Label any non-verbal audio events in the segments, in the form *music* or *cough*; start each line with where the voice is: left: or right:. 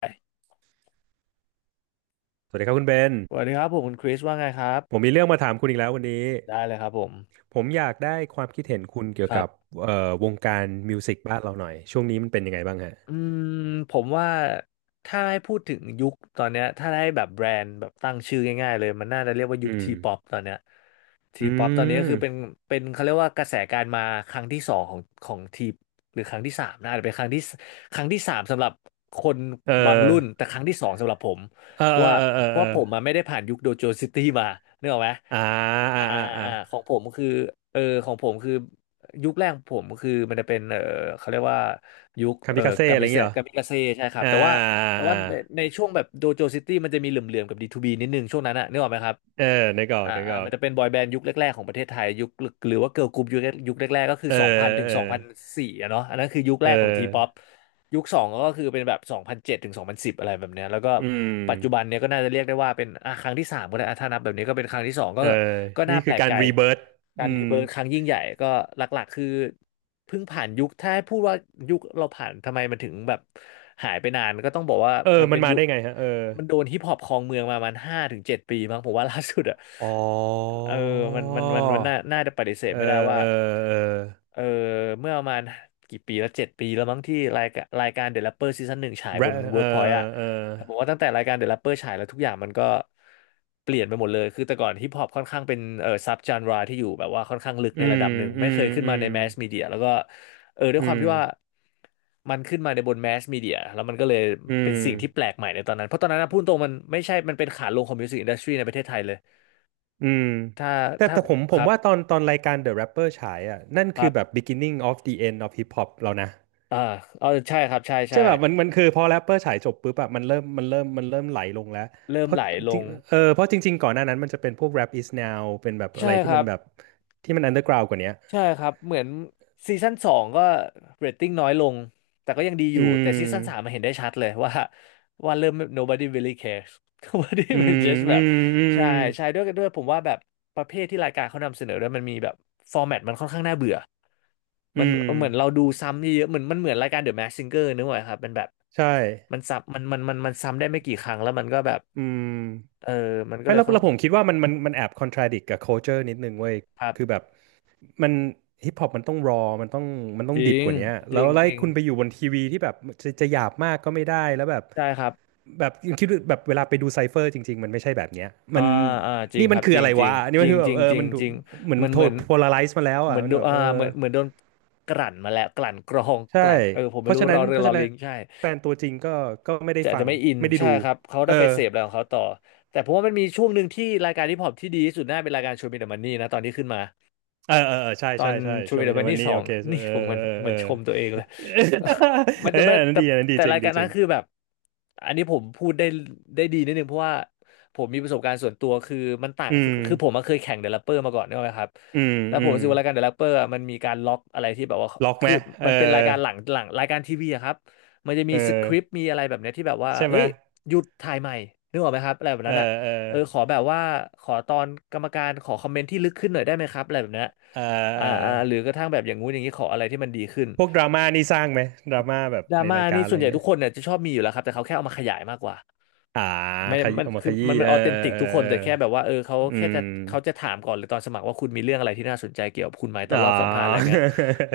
left: ส
right: สวัสดีครับคุณเบน
left: วัสดีครับผมคุณคริสว่าไงครับ
right: ผมมีเรื่องมาถามคุณอีกแล้ววันนี้
left: ได้เลยครับผม
right: ผมอยากได้ความคิดเห็นคุณเกี่ย
left: ค
right: ว
left: รั
right: กั
left: บ
right: บวงการมิวสิกบ้านเราหน่อย ช่วงนี้มันเป็นยังไงบ้างฮะ
left: อืมผมว่าถ้าให้พูดถึงยุคตอนเนี้ยถ้าให้แบบแบรนด์แบบตั้งชื่อง่ายๆเลยมันน่าจะเรียกว่ายุ
right: อื
left: ค
right: ม
left: ทีป๊อปตอนเนี้ยที
right: อื
left: ป๊อปตอนนี้ก็คือเป็น
right: ม
left: เขาเรียกว่ากระแสการมาครั้งที่สองของทีหรือครั้งที่สามนะอาจจะเป็นครั้งที่สครั้งที่สามสำหรับคน
right: เอ
left: บาง
right: อ
left: รุ่นแต่ครั้งที่สองสำหรับผม
right: เออ
left: เพ
right: เอ
left: ราะ
right: อ
left: ว่า
right: เออเออ
left: เพราะ
right: เอ
left: ว่าผม
right: อ
left: มาไม่ได้ผ่านยุคโดโจซิตี้มานึกออกไหม
right: อ่าอ่า
left: อ่า
right: อ่าอ่า
left: ของผมคือของผมคือ ยุคแรกของผมคือมันจะเป็นเขาเรียกว่ายุค
right: คามิกาเซ่อะไรอย่างเงี้ยเหรอ
left: กามิกาเซ่ใช่ครับ
right: อ่า
left: แต่ว่า
right: อ่า
left: ในช่วงแบบโดโจซิตี้มันจะมีเหลื่อมๆกับ D2B นิดนึงช่วงนั้นอะนึกออกไหมครับ
right: เออนึกออกนึกออ
left: มัน
right: ก
left: จะเป็นบอยแบนด์ยุคแรกๆของประเทศไทยยุคหรือว่าเกิร์ลกรุ๊ปยุคแรกๆก็คือ
right: เออ
left: 2000ถึง
right: เออ
left: 2004องพันสี่อะเนาะอันนั้นคือยุค
right: เอ
left: แรกของทีป๊อป
right: อ
left: ยุคสองก็คือเป็นแบบ2007ถึง2010องพันสิบอะไรแบบเนี้ยแล้วก็
right: อืม
left: ปัจจุบันเนี้ยก็น่าจะเรียกได้ว่าเป็นอ่ะครั้งที่สามก็ได้อ่ะถ้านับแบบนี้ก็เป็นครั้งที่สองก็
right: เออ
left: ก็น่า
right: นี่
left: แป
right: คื
left: ล
right: อ
left: ก
right: กา
left: ใจ
right: รรีเบิร์
left: การ
right: อื
left: รี
right: ม
left: เบิร์ธครั้งยิ่งใหญ่ก็หลักๆคือเพิ่งผ่านยุคถ้าให้พูดว่ายุคเราผ่านทำไมมันถึงแบบหายไปนานก็ต้องบอกว่า
right: เออ
left: มัน
right: มั
left: เป็
right: น
left: น
right: มา
left: ยุค
right: ได้ไงฮะเออ
left: มันโดนฮิปฮอปครองเมืองมาประมันห้าถึงเจ็ดปีมั้งผมว่าล่าสุดอะ
right: อ๋อ
left: เออมันน่าจะปฏิเสธ
right: เออ
left: ไม่ได้ว่า
right: เออเออ
left: เออเมื่อประมาณกี่ปีแล้วเจ็ดปีแล้วมั้งที่รายการเด e r แรปเปอร์ซีซั่นหนึ่งฉาย
right: แร
left: บนเวิ
right: เอ
left: ร์กพอยต์อะ
right: อเออ
left: ผมว่าตั้งแต่รายการ The Rapper ฉายแล้วทุกอย่างมันก็เปลี่ยนไปหมดเลยคือแต่ก่อนฮิปฮอปค่อนข้างเป็นซับจานราที่อยู่แบบว่าค่อนข้างลึก
right: อื
left: ในระ
right: ม
left: ดับหนึ่ง
right: อื
left: ไม่เค
right: ม
left: ยขึ้น
right: อื
left: มา
right: ม
left: ในแมสมีเดียแล้วก็ด้ว
right: อื
left: ยความ
right: ม
left: ที่ว่ามันขึ้นมาในบนแมสมีเดียแล้วมันก็เลย
right: อื
left: เป็น
right: ม
left: สิ่งที่แปลกใหม่ในตอนนั้นเพราะตอนนั้นนะพูดตรงมันไม่ใช่มันเป็นขาลงของมิวสิกอินดัสทรีในประเทศไทยเลย
right: อืม
left: ถ้า
right: แต่
left: ถ้า
right: แต่ผมผ
left: ค
right: ม
left: รับ
right: ว่าตอนรายการ The Rapper ฉายอ่ะนั่น
left: ค
right: คื
left: รั
right: อแบบ
left: บ
right: beginning of the end of hip hop แล้วนะ
left: อ่าใช่ครับใช่
right: ใช่
left: ใช่
right: แบบมันคือพอ Rapper ฉายจบปุ๊บอะมันเริ่มไหลลงแล้ว
left: เริ่
right: เพ
left: ม
right: ราะ
left: ไหลล
right: จริง
left: ง
right: เออเพราะจริงๆก่อนหน้านั้นมันจะเป็นพวก Rap is now เป็นแบบอะ
left: ใช่
right: ไร
left: ค
right: ที่
left: รั
right: มัน
left: บ
right: แบบที่มัน underground กว่าเนี้ย
left: ใช่ครับเหมือนซีซั่นสองก็เรตติ้งน้อยลงแต่ก็ยังดีอ
right: อื
left: ยู่แต่ซีซั่นสามมา
right: ม
left: เห็นได้ชัดเลย *laughs* ว่าเริ่ม nobody really cares *laughs* nobody
right: อื
left: will
right: ม
left: just แบ
right: อื
left: บ
right: มอื
left: ใช่
right: ม
left: ใช่ด้วยผมว่าแบบประเภทที่รายการเขานำเสนอด้วยมันมีแบบฟอร์แมตมันค่อนข้างน่าเบื่อ
right: อื
left: มัน
right: ม
left: เหมือนเราดูซ้ำเยอะๆเหมือนมันเหมือนรายการ The Masked Singer นึกไหมครับมันแบบ
right: ใช่
left: มันซ้ำมันซ้ำได้ไม่กี่ครั้งแล้วมันก็แบบ
right: อืม
left: เออมันก็
right: ไม่
left: เลย
right: แล้ว
left: ค่อน
right: แล้วผมคิดว่ามันแอบ contradict กับ culture นิดนึงเว้ย
left: ครับ
right: คือแบบมันฮิปฮอปมันต้องรอมันต้องมันต้อ
left: จ
right: ง
left: ริ
right: ดิบ
left: ง
right: กว่านี้
left: จ
right: แล้
left: ริ
right: ว
left: ง
right: ไล่
left: จริง
right: คุณไปอยู่บนทีวีที่แบบจะจะหยาบมากก็ไม่ได้แล้วแบบ
left: ใช่ครับ
right: แบบคิดแบบเวลาไปดูไซเฟอร์จริงๆมันไม่ใช่แบบเนี้ย
left: อ่า
right: มัน
left: จริง
right: นี่
left: ค
right: มัน
left: รับ
right: คือ
left: จริ
right: อะ
left: ง
right: ไร
left: จริ
right: วะ
left: ง
right: นี่
left: จ
right: มั
left: ริ
right: น
left: ง
right: คือแบ
left: จ
right: บ
left: ริง
right: เออ
left: จริ
right: มั
left: ง
right: น
left: จริง
right: เหมือน
left: มัน
right: โท
left: เห
right: ร
left: มือน
right: โพลาไรซ์มาแล้ว
left: เห
right: อ่ะ
left: มือน
right: มั
left: โด
right: น
left: น
right: แบบ
left: อ่า
right: เออ
left: เหมือนโดนกลั่นมาแล้วกลั่นกรอง *laughs*
right: ใช่
left: กลั่นผม
right: เพ
left: ไม่
right: ราะ
left: รู้
right: ฉะ
left: ร
right: นั้
left: อ
right: น
left: เรื
right: เพ
left: อ
right: ราะ
left: รอ
right: ฉะนั้
left: ลิ
right: น
left: งใช่
right: แฟนตัวจริงก็ก็ไม่ได้
left: จะ
right: ฟัง
left: ไม่อิน
right: ไม่ได้
left: ใช่
right: ดู
left: ครับเขา
right: เอ
left: ได้
right: อ
left: ไปเสพอะไรของเขาต่อแต่ผมว่ามันมีช่วงหนึ่งที่รายการฮิปฮอปที่ดีที่สุดน่าเป็นรายการโชว์มีเดอะมันนี่นะตอนที่ขึ้นมา
right: เออเออเออใช่
left: ตอ
right: ใช่
left: น
right: ใช่
left: ชู
right: โช
left: วิน
right: ว์
left: เด
right: มี
left: อ
right: เด
left: แมน
right: วัน
left: ที่
right: นี้
left: สอ
right: โอ
left: ง
right: เค
left: นี่
right: เออ
left: ผมเหมือน
right: เออเออ
left: ชมตัวเองเลย *laughs* ไม่
right: เอ
left: แต่ไม่
right: อ *laughs* อันนั้น
left: แต่
right: ดีอันนั้นดี
left: แต่
right: จริ
left: รา
right: ง
left: ยกา
right: ดี
left: ร
right: จ
left: นั้
right: ริ
left: น
right: ง
left: คือแบบอันนี้ผมพูดได้ได้ดีนิดนึงเพราะว่าผมมีประสบการณ์ส่วนตัวคือมันต่าง
right: อื
left: กับ
right: ม
left: คือผมมาเคยแข่งเด e ล o อ e เปอร์มาก่อนนะครับ
right: อืม
left: แล้วผ
right: อื
left: ม
right: ม
left: รู้สึกว่ารายการเด e ล o อ e เปอร์มันมีการล็อกอะไรที่แบบว่า
right: ล็อกไห
left: คื
right: ม
left: อ
right: เออ
left: มันเป็นรายการหลังรายการทีวีอะครับมันจะมี
right: เออ
left: สคริปต์มีอะไรแบบเนี้ยที่แบบว่า
right: ใช่ไห
left: เฮ้
right: ม
left: ยหยุดถ่ายใหม่นึกออกไหมครับอะไรแบบ
right: เออ
left: นั้นอะ
right: เออ
left: ขอแบบว่าขอตอนกรรมการขอคอมเมนต์ที่ลึกขึ้นหน่อยได้ไหมครับอะไรแบบเนี้ย
right: เออเอ
left: หรือ
right: อ
left: กระทั่งแบบอย่างงู้นอย่างนี้ขออะไรที่มันดีขึ้น
right: พวกดราม่านี่สร้างไหมดราม่าแบบ
left: ดรา
right: ใน
left: ม่า
right: รายกา
left: นี่
right: รอะ
left: ส่
right: ไร
left: วนใหญ่
right: เงี้
left: ทุก
right: ย
left: คนเนี่ยจะชอบมีอยู่แล้วครับแต่เขาแค่เอามาขยายมากกว่า
right: อ่า
left: ไม่
right: ข
left: ได้
right: ยี้
left: มัน
right: เอามา
left: คื
right: ข
left: อ
right: ยี้
left: มัน
right: เออ
left: ออเทนติก
right: เออ
left: ทุกค
right: เออ
left: น
right: เออ
left: แต่แค่แบบว่าเขา
right: อื
left: แค่
right: ม
left: จะเขาจะถามก่อนหรือตอนสมัครว่าคุณมีเรื่องอะไรที่น่าสนใจเกี่ยวกับคุณไหมตอน
right: อ๋อ
left: รอบสัมภาษณ์อะไรเงี้ย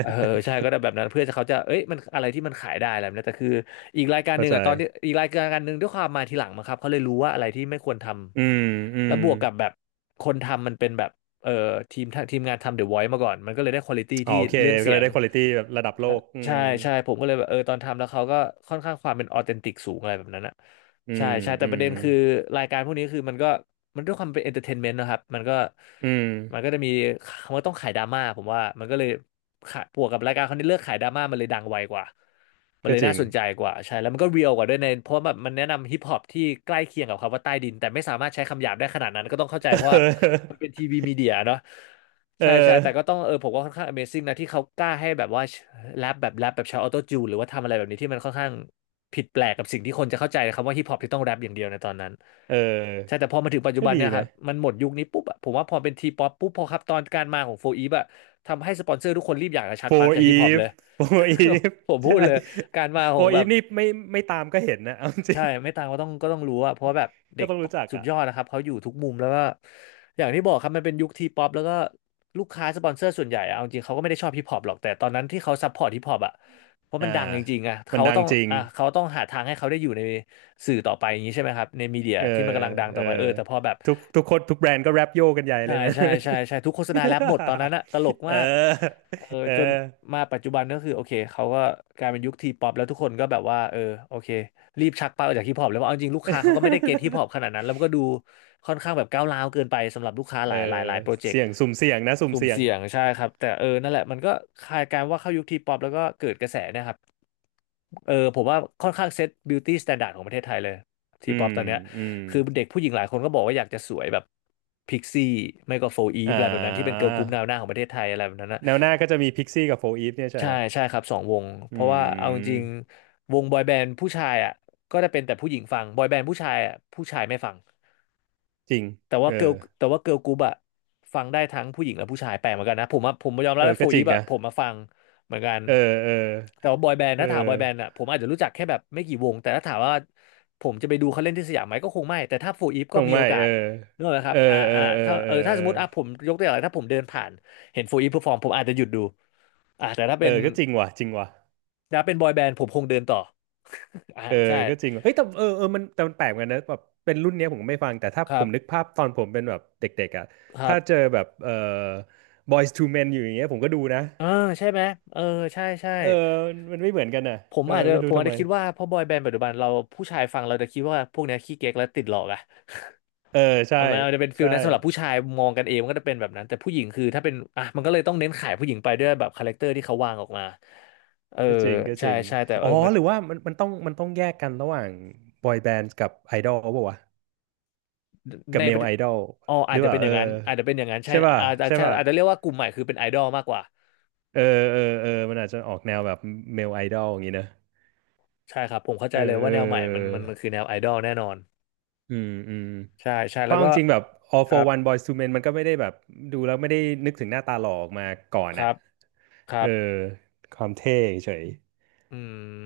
left: เออใช่ก็ ได้แบบนั้นเพื่อจะเขาจะเอ้ยมันอะไรที่มันขายได้อะไรแบบนี้แต่คืออีกรายการห
right: เข้า
left: นึ่ง
right: ใจ
left: อ่ะตอนที่อีกรายการหนึ่งด้วยความมาทีหลังมาครับเขาเลยรู้ว่าอะไรที่ไม่ควรท
right: อืมอื
left: ำแล้ว
right: ม
left: บวกกับแบบคนทำมันเป็นแบบเออทีมงานทำเดอมาก่อนมันก็เลยได้ควอลิตี้
right: อ๋อ
left: ที่
right: โอเค
left: เรื่อง
right: ก็
left: เสี
right: เล
left: ย
right: ย
left: ง
right: ได้ควอลิตี้แบบระดับโลกอื
left: ใช่
right: ม
left: ใช่ผมก็เลยแบบตอนทำแล้วเขาก็ค่อนข้างความเป็นออเทนติกสูงอะไรแบบนั้นอะ
right: อื
left: ใช่
right: ม
left: ใช่แต่
right: อื
left: ประ
right: ม
left: เด็นคือรายการพวกนี้คือมันก็มันด้วยความเป็นเอนเตอร์เทนเมนต์นะครับมันก็
right: อืม
left: มันก็จะมีมันต้องขายดราม่าผมว่ามันก็เลยขาบวกกับรายการเขาที่เลือกขายดราม่ามันเลยดังไวกว่ามัน
right: ก็
left: เลย
right: จริ
left: น่า
right: ง
left: สนใจกว่าใช่แล้วมันก็เรียลกว่าด้วยในเพราะแบบมันแนะนำฮิปฮอปที่ใกล้เคียงกับคำว่าใต้ดินแต่ไม่สามารถใช้คำหยาบได้ขนาดนั้นก็ต้องเข้าใจเพราะว่ามันเป็นทีวีมีเดียเนาะ
right: *laughs* เอ
left: ใช่ใช่
right: อ
left: แต่ก็ต้องผมว่าค่อนข้าง Amazing นะที่เขากล้าให้แบบว่าแรปแบบใช้ออโต้จูนหรือว่าทำอะไรแบบนี้ที่มันค่อนข้างผิดแปลกกับสิ่งที่คนจะเข้าใจคำว่าฮิปฮอปที่ต้องแรปอย่างเดียวในตอนนั้น
right: เออเ
left: ใช่
right: ออ
left: แต่พอมาถึงปัจจุ
right: ก็
left: บัน
right: ดี
left: เนี่ยครั
right: นะ
left: บมันหมดยุคนี้ปุ๊บอะผมว่าพอเป็นทีป๊อปปุ๊บพอครับตอนการมาของโฟอีฟอะทำให้สปอนเซอร์ทุกคนรีบอยากจะชักปลั๊ก
right: for
left: จากฮิปฮอปเล
right: Eve
left: ย
right: *laughs* for Eve
left: *laughs* ผมพูด
right: ใช่
left: เลยการมาของ
right: for
left: แบบ
right: Eve นี่ไม่ไม่ตามก็เห็นนะ *laughs* เอาจริ
left: ใช่
right: ง
left: ไม่ต่างก็ต้องรู้อะเพราะว่าแบบเด็
right: ก็
left: ก
right: ต้องรู้จัก
left: สุด
right: อ่ะ
left: ยอดนะครับเขาอยู่ทุกมุมแล้วก็อย่างที่บอกครับมันเป็นยุคทีป๊อปแล้วก็ลูกค้าสปอนเซอร์ส่วนใหญ่อะเอาจริงเขาก็ไม่ได้ชอบฮิปฮอปหรอกแต่ตอนนั้นที่เขาซัพพอร์ตฮิปฮอปอะเพราะ
right: อ่า
left: มันดังจริงๆอะ
right: มัน
left: เขา
right: ดั
left: ต้
right: ง
left: อง
right: จริง
left: อ่ะเขาต้องหาทางให้เขาได้อยู่ในสื่อต่อไปอย่างนี้ใช่ไหมครับในมีเดีย
right: เออ
left: ที่มันกำลังดัง
right: เอ
left: ต่อ
right: อ
left: ไปแต่พอแบบ
right: ทุกคนทุกแบรนด์ก็แรปโยกันใหญ่เล
left: ใช่
right: ยนะ
left: ใช่ใช่ใช่ทุกโฆษณาแรปหมดตอนนั้นอะตลก
right: *laughs* เอ
left: มาก
right: อ
left: เออ
right: เออ
left: จนมาปัจจุบันก็คือโอเคเขาก็กลายเป็นยุคทีป๊อปแล้วทุกคนก็แบบว่าโอเครีบชักเป้าออกจากฮิปฮอปแล้วว่าเอาจริงลูกค้าเขาก็ไม่ได้เก็ตฮิปฮอปขนาดนั้นแล้วมันก็ดูค่อนข้างแบบก้าวร้าวเกินไปสำหรับลูกค้า
right: เออ
left: หลายโปรเจกต์
right: เสี่ยงสุ่มเสี่ยงนะสุ่ม
left: สุ่ม
right: เสี่ยง
left: เสี่ยงใช่ครับแต่นั่นแหละมันก็คล้ายกันว่าเข้ายุคทีป๊อปแล้วก็เกิดกระแสเนะครับผมว่าค่อนข้างเซตบิวตี้สแตนดาร์ดของประเทศไทยเลย ที
right: อื
left: ป๊อป
right: ม
left: ตอนเนี้ย
right: อืม
left: คือเด็กผู้หญิงหลายคนก็บอกว่าอยากจะสวยแบบพิกซี่ไม่ก็โฟอีฟ
right: อ่
left: อะไรแบบนั้นที่เป็น
right: า
left: เกิร์ลกรุ๊ปแนวหน้าของประเทศไทยอะไรแบบนั้นนะ
right: แนวหน้าก็จะมีพิกซี่กับโฟอีฟเนี่ยใช่
left: ใช่
right: ฮะ
left: ใช่ครับสองวง
right: อื
left: เพราะว่าเอาจริง
right: ม
left: ๆวงบอยแบนด์ผู้ชายอ่ะก็จะเป็นแต่ผู้หญิงฟังบอยแบนด์ผู้ชายอ่ะผู้ชายไม่ฟัง
right: จริง
left: แต่ว่า
right: เออ
left: เกิลแต่ว่าเกิลกรุ๊ปอะฟังได้ทั้งผู้หญิงและผู้ชายแปลกเหมือนกันนะผมอะผมยอมรั
right: เอ
left: บ
right: อ
left: ว่าโฟ
right: ก็จ
left: อี
right: ริง
left: ฟอะ
right: นะ
left: ผมมาฟังเหมือนกัน
right: เออเออ
left: แต่ว่าบอยแบนด์
right: เอ
left: ถ้าถามบอ
right: อ
left: ยแบนด์อะผมอาจจะรู้จักแค่แบบไม่กี่วงแต่ถ้าถามว่าผมจะไปดูเขาเล่นที่สยามไหมก็คงไม่แต่ถ้าโฟอีฟ
right: ค
left: ก็
right: ง
left: มีโอ
right: ไม่
left: กา
right: เออ
left: สนึกออกไหมค
right: เอ
left: รับ
right: อ
left: อ่า
right: เออ
left: อ่า
right: เออ
left: ถ้า
right: เออ
left: ถ้า
right: เอ
left: ส
right: อ
left: มมติอ่ะผมยกตัวอย่างอะไรถ้าผมเดินผ่านเห็นโฟอีฟเพอร์ฟอร์มผมอาจจะหยุดดูอ่าแต่ถ้า
right: เอ
left: เป็
right: อ
left: น
right: ก็จริงว่ะจริงว่ะ
left: ถ้าเป็นบอยแบนด์ผมคงเดินต่อ *laughs* อ่า
right: เออ
left: ใช่
right: ก็จริงว่ะเฮ้ยแต่เออเออมันแต่มันแปลกเหมือนกันนะแบบเป็นรุ่นเนี้ยผมก็ไม่ฟังแต่ถ้า
left: ค
right: ผ
left: รั
right: มนึก
left: บ
right: ภาพตอนผมเป็นแบบเด็กๆอ่ะ
left: ครั
right: ถ้าเจอ
left: บ
right: แบบเออ Boys to Men อยู่อย่างเงี้ยผมก็ดูนะ
left: เออใช่ไหมเออใช่ใช่
right: เออมันไม่เหมือนกันอ่ะ
left: ผม
right: เออ
left: อาจจะ
right: ไม่
left: ผ
right: รู้
left: ม
right: ทำ
left: อาจ
right: ไม
left: จะคิดว่าเพอบอยแบนด์ปัจจุบันเราผู้ชายฟังเราจะคิดว่าพวกเนี้ยขี้เก๊กและติดหลอกอะ
right: เออใช่
left: อ่ะมันอาจจะเป็นฟิล
right: ใช่
left: นั้นสำหรับผู้ชายมองกันเองมันก็จะเป็นแบบนั้นแต่ผู้หญิงคือถ้าเป็นอ่ะมันก็เลยต้องเน้นขายผู้หญิงไปด้วยแบบคาแรคเตอร์ที่เขาวางออกมาเออ
right: ก็จริงก็จ
left: ใช่
right: ริง
left: ใช่แต่
right: อ๋
left: เอ
right: อ
left: อมัน
right: หรือว่ามันต้องแยกกันระหว่างบอยแบนด์กับไอดอลป่าววะกั
left: ใน
right: บเม
left: ประ
right: ล
left: เท
right: ไอ
left: ศ
right: ดอล
left: อ๋อ
right: ห
left: อา
right: รื
left: จ
right: อ
left: จะเป็
right: ว่า
left: นอ
right: เอ
left: ย่า
right: อ
left: งนั้นอาจจะเป็นอย่างนั้นใช่
right: ใช่ป่ะ
left: อาจจะ
right: ใช่
left: ใช่
right: ป่ะ
left: อาจจะเรียกว่ากลุ่มใหม่คือเป็นไอดอลมากกว่า
right: เออเออเออมันอาจจะออกแนวแบบเมลไอดอลอย่างนี้นะ
left: ใช่ครับผมเข้าใจ
right: เอ
left: เลย
right: อเอ
left: ว่าแนวใหม่มัน
right: อ
left: มันมันคือแนวไอดอลแน่นอน
right: อืมอืม
left: ใช่ใช่
right: เพ
left: แล้
right: ราะ
left: ว
right: เอา
left: ก็
right: จริงๆแบบ All
left: ครั
right: for
left: บ
right: One Boyz To Men มันก็ไม่ได้แบบดูแล้วไม่ได้นึกถึงหน้าตาหล่อออกมาก่อน
left: ครั
right: อะ
left: บครั
right: เออ
left: บ
right: ความเท่เฉย
left: อื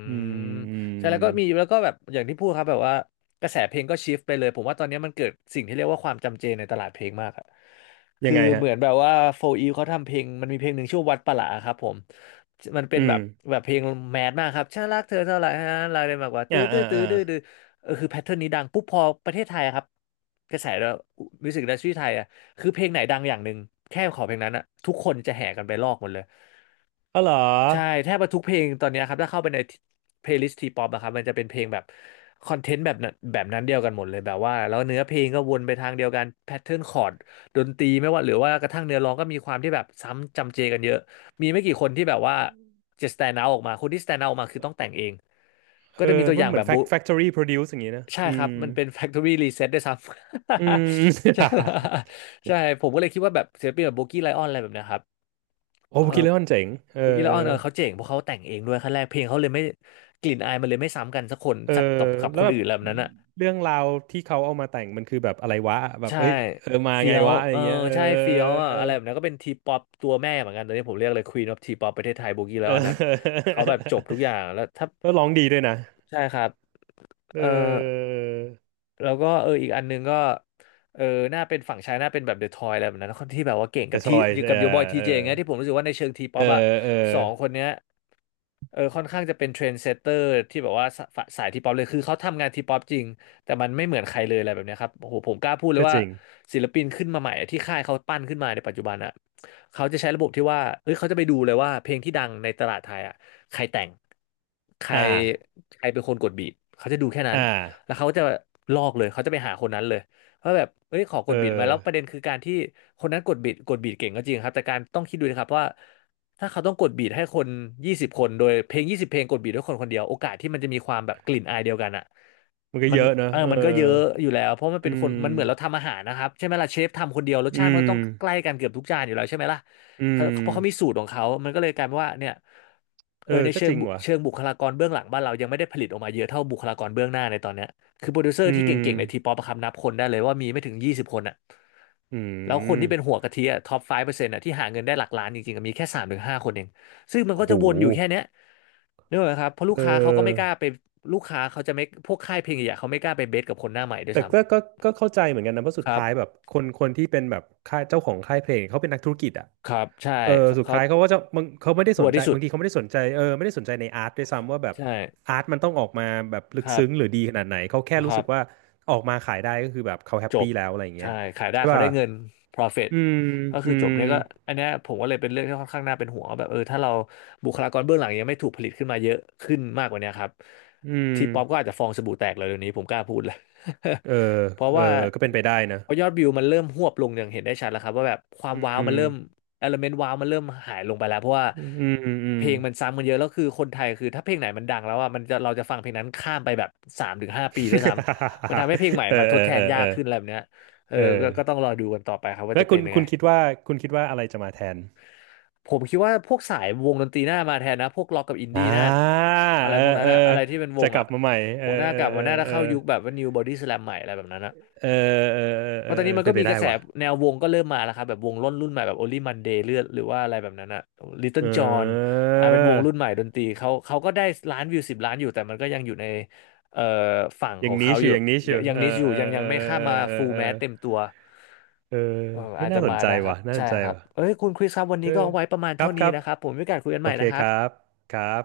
right: อื
left: ม
right: มอืม
left: ใช่แล้วก็มีแล้วก็แบบอย่างที่พูดครับแบบว่ากระแสเพลงก็ชิฟไปเลยผมว่าตอนนี้มันเกิดสิ่งที่เรียกว่าความจำเจในตลาดเพลงมากอะ
right: ยั
left: คือ
right: งไง
left: เห
right: ฮะ
left: มือนแบบว่าโฟอีเขาทำเพลงมันมีเพลงหนึ่งชื่อวัดประหลาครับผมมันเป็
right: อื
left: นแบ
right: ม
left: บแบบเพลงแมสมากครับฉันรักเธอเท่าไหร่ฮะรักได้มากกว่า
right: อ่า
left: ตื้อตื้
right: อ่า
left: อตื้อ
right: อ่า
left: ดื้อดื้อเออคือแพทเทิร์นนี้ดังปุ๊บพอประเทศไทยอะครับกระแสมิวสิกอินดัสทรีไทยอะคือเพลงไหนดังอย่างหนึ่งแค่ขอเพลงนั้นอะทุกคนจะแห่กันไปลอกหมดเลย
right: อ๋อเหรอ
left: ใช่แทบว่าทุกเพลงตอนเนี้ยครับถ้าเข้าไปในเพลย์ลิสต์ทีป๊อปอะครับมันจะเป็นเพลงแบบคอนเทนต์แบบนั้นแบบนั้นเดียวกันหมดเลยแบบว่าแล้วเนื้อเพลงก็วนไปทางเดียวกันแพทเทิร์นคอร์ดดนตรีไม่ว่าหรือว่ากระทั่งเนื้อร้องก็มีความที่แบบซ้ำจำเจกันเยอะมีไม่กี่คนที่แบบว่าจะ stand out ออกมาคนที่ stand out ออกมาคือต้องแต่งเองก็
right: เอ
left: จะมี
right: อ
left: ตัวอ
right: มัน
left: ย่าง
right: เหมื
left: แบ
right: อน
left: บบุ
right: factory produce อย่างงี้นะ
left: ใช่
right: อื
left: ครับ
right: ม
left: มันเป็น factory reset ด้วยซ้ำ
right: อืม *laughs*
left: *laughs* ใช่ *laughs* ใช่ผมก็เลยคิดว่าแบบศิลปินแบบโบกี้ไลออนอะไรแบบเนี้ยครับ
right: โอ้
left: เออ
right: โบกิเลอนเจ๋งเออ
left: โบกี้
right: เอ
left: และอ
right: อ
left: อนเออเขาเจ๋งเพราะเขาแต่งเองด้วยขั้นแรกเพลงเขาเลยไม่กลิ่นอายมันเลยไม่ซ้ำกันสักคน
right: เออ
left: สักกับ
right: แล้
left: ค
right: ว
left: น
right: แบ
left: อื่
right: บ
left: นอะไรแบบนั้นอ่ะ
right: เรื่องราวที่เขาเอามาแต่งมันคือแบบอะไรวะแบบ
left: ใช่
right: เฮ้ยเออมา
left: เฟี้
right: ไง
left: ยว
right: วะอะไร
left: เออ
right: เงี้ยเออ
left: ใช่เฟี้ยวอ่ะอะไรแบบนั้นก็เป็นทีป๊อปตัวแม่เหมือนกันตอนนี้ผมเรียกเลย Queen of T-pop ประเทศไทยโบกี้และ
right: เอ
left: ออนอ่ะ
right: อ
left: เขาแบบจบทุกอย่างแล้วถ้า
right: *laughs* ก็ร้องดีด้วยนะ
left: ใช่ครับ
right: เอ
left: เออ
right: อ
left: แล้วก็เอออีกอันนึงก็เออหน้าเป็นฝั่งชายหน้าเป็นแบบเดอะทอยอะไรแบบนั้นคนที่แบบว่าเก่งกั
right: The
left: บที่
right: Choice
left: กั
right: เอ
left: บโยบอย
right: อ
left: ที
right: เอ
left: เจ
right: อ
left: เงี้ยที่ผมรู้สึกว่าในเชิงทีป๊
right: เอ
left: อ
right: อ
left: ปอะ
right: เออ
left: สองคนเนี้ยเออค่อนข้างจะเป็นเทรนด์เซตเตอร์ที่แบบว่าสายทีป๊อปเลยคือเขาทำงานทีป๊อปจริงแต่มันไม่เหมือนใครเลยอะไรแบบเนี้ยครับโอ้โหผมกล้าพูดเลย
right: ก็จ
left: ว่า
right: ริง
left: ศิลปินขึ้นมาใหม่อะที่ค่ายเขาปั้นขึ้นมาในปัจจุบันอะเขาจะใช้ระบบที่ว่าเฮ้ยเขาจะไปดูเลยว่าเพลงที่ดังในตลาดไทยอะใครแต่งใคร
right: อ่า
left: ใครเป็นคนกดบีทเขาจะดูแค่นั้น
right: อ่า
left: แล้วเขาจะลอกเลยเขาจะไปหาคนนั้นเลยว่าแบบเอ้ยขอก
right: เอ
left: ดบิดมาแล้วประเด็
right: อ
left: นคือการที่คนนั้นกดบิดกดบิดเก่งก็จริงครับแต่การต้องคิดดูนะครับว่าถ้าเขาต้องกดบีทให้คนยี่สิบคนโดยเพลง20 เพลงกดบีทด้วยคนคนเดียวโอกาสที่มันจะมีความแบบกลิ่นอายเดียวกันอ่ะ
right: มันก็
left: มัน
right: เยอะเนอะ
left: เออ
right: เออ
left: มันก็เยอะอยู่แล้วเพราะมัน
right: อื
left: เป็นคนมันเหมือนเรา
right: ม
left: ทำอาหารนะครับใช่ไหมล่ะเชฟทำคนเดียวรสชา
right: อื
left: ติมันก็ต้
right: ม
left: องใกล้กันเกือบทุกจานอยู่แล้วใช่ไหมล่ะ
right: อื
left: เขาเพราะเขามี
right: ม
left: สูตรของเขามันก็เลยกลายเป็นว่าเนี่ยเอ
right: เอ
left: อ
right: อ
left: ใน
right: ก็
left: เชิ
right: จ
left: ง
right: ริงว่ะ
left: เชิงบุคลากรเบื้องหลังบ้านเรายังไม่ได้ผลิตออกมาเยอะเท่าบุคลากรเบื้องหน้าในตอนเนี้ย คือโปรดิวเซอ
right: อื
left: ร์ที่
right: ม
left: เก่งๆในทีป๊อปครับนับคนได้เลยว่ามีไม่ถึงยี่สิบคนอะ
right: อื
left: แล้วคนที่เป็นหั
right: ม
left: วกะทิอะท็อป5%อะที่หาเงินได้หลักล้านจริงๆอะมีแค่3 ถึง 5 คนเองซึ่งมัน
right: โอ้
left: ก็
right: โห
left: จะวนอยู่แค่เนี้ยนึกออกไหมครับเพราะลูก
right: เอ
left: ค้าเขาก็ไม่กล้า
right: อ
left: ไปลูกค้าเขาจะไม่พวกค่ายเพลงใหญ่ๆเขาไม่กล้าไปเบสกับคนหน้าใหม่ด้วย
right: แต่
left: ซ้
right: ก็ก็ก็เข้าใจเหมือนกันนะเพราะ
left: ำ
right: สุ
left: ค
right: ด
left: รับ
right: ท้ายแบบคนที่เป็นแบบค่ายเจ้าของค่ายเพลงเขาเป็นนักธุรกิจอ่ะ
left: ครับใช่
right: เออ
left: เขา
right: สุด
left: เขา
right: ท้ายเขาก็จะบางเขาไม่ได้
left: ชั
right: ส
left: ว
right: น
left: ร์
right: ใจ
left: ที่สุด
right: บางทีเขาไม่ได้สนใจเออไม่ได้สนใจในอาร์ตด้วยซ้ำว่าแบบ
left: ใช่
right: อาร์ตมันต้องออกมาแบบลึ
left: ค
right: ก
left: รั
right: ซึ้งหรือ
left: บ
right: ดีขนาดไหนเขาแค่
left: ค
right: รู้
left: รั
right: สึ
left: บ
right: กว่าออกมาขายได้ก็คือแบบเขาแฮป
left: จบ
right: ปี้แล้วอะไรอย่างเงี้
left: ใช่
right: ย
left: ขายได้
right: ใช่
left: เขา
right: ป่ะ
left: ได้เงิน profit
right: อืม
left: ก็
right: อื
left: คือจบ
right: ม
left: เนี่ยก็อันเนี้ยผมก็เลยเป็นเรื่องที่ค่อนข้างน่าเป็นห่วงว่าแบบเออถ้าเราบุคลากรเบื้องหลังยังไม่ถูกผลิตขึ้นมาเยอะขึ้นมากกว่าเนี้ยครับ
right: อืม
left: ทีป๊อปก็อาจจะฟองสบู่แตกเลยเดี๋ยวนี้ผมกล้าพูดเลย
right: เออ
left: *laughs* เพราะ
right: เออ
left: ว่า
right: ก็เป็นไปได้นะ
left: พอยอดวิวมันเริ่มหวบลงอย่างเห็นได้ชัดแล้วครับว่าแบบความ
right: อื
left: ว้าวมัน
right: ม
left: เริ่มเอลเมนต์ว้าวมันเริ่มหายลงไปแล้วเพราะว่า
right: อืมอื
left: เพ
right: ม
left: ลงมันซ้ำกันเยอะแล้วคือคนไทยคือถ้าเพลงไหนมันดังแล้วอ่ะมันจะเราจะฟังเพลงนั้นข้ามไปแบบ3 ถึง 5 ปีด้วยซ้ำ มันทำให้เพลงให
right: *laughs*
left: ม่
right: เออ
left: มาท
right: เอ
left: ด
right: อ
left: แท
right: เอ
left: น
right: อ
left: ยา
right: เอ
left: ก
right: อ
left: ขึ้นอะไรแบบเนี้ยเออ
right: เอ
left: ก็
right: อ
left: ก็ต้องรอดูกันต่อไปครับว่า
right: แล้
left: จะ
right: วคุ
left: เป็น
right: ณ
left: ยัง
right: คุ
left: ไง
right: ณคิดว่าคุณคิดว่าอะไรจะมาแทน
left: ผมคิดว่าพวกสายวงดนตรีหน้ามาแทนนะพวกล็อกกับอิน
right: อ่
left: ดี้หน้า
right: า
left: อะไร
right: เออ
left: พวกนั้
right: เอ
left: น
right: อ
left: อะอะไรที่เป็นว
right: จะ
left: ง
right: กลั
left: อะ
right: บมาใหม่
left: ผ
right: เออ
left: มหน้า
right: เอ
left: ก
right: อ
left: ลับ
right: เอ
left: มา
right: อ
left: หน้าจะ
right: เออ
left: เข้ายุคแบบว่า New Body Slam ใหม่อะไรแบบนั้นอะ
right: เออเออ
left: เพ
right: เออเออ
left: ราะตอน
right: เออ
left: นี้มัน
right: เป็
left: ก็
right: นไป
left: มีก
right: ได้
left: ระแส
right: ว่ะ
left: แนววงก็เริ่มมาแล้วครับแบบวงรุ่นใหม่แบบ Only Monday เลือดหรือว่าอะไรแบบนั้นอะ
right: เ
left: Little John
right: ออ
left: อ่าเป็นวงรุ่นใหม่ดนตรีเขาก็ได้ล้านวิว10 ล้านอยู่แต่มันก็ยังอยู่ในเอ่อฝั่ง
right: อ
left: ข
right: ย่า
left: อ
right: ง
left: ง
right: นี้
left: เขาอ
right: ชิว
left: ยู่
right: อย่างนี้ชิ
left: ยัง
right: ว
left: ยัง
right: เออ
left: นิชอยู่
right: เออ
left: ยังยั
right: เอ
left: ง
right: อ
left: ไม่ข้าม
right: เออ
left: มา
right: เออ
left: ฟูล
right: เออ
left: แมสเต็มตัว
right: เออ
left: เออ
right: เฮ้
left: อา
right: ย
left: จจะ
right: น่าสน
left: มา
right: ใจ
left: ได้ครั
right: ว่ะ
left: บ
right: น่าส
left: ใช่
right: นใจ
left: ครับ
right: ว่ะ
left: เอ้ยคุณคริสครับวัน
right: เอ
left: นี้
right: อ
left: ก็เอาไว้ประมาณ
right: ครั
left: เท่า
right: บค
left: นี้
right: รับ
left: นะครับผมมีโอกาสคุยกัน
right: โอ
left: ใหม่
right: เค
left: นะค
right: ค
left: รับ
right: รับครับ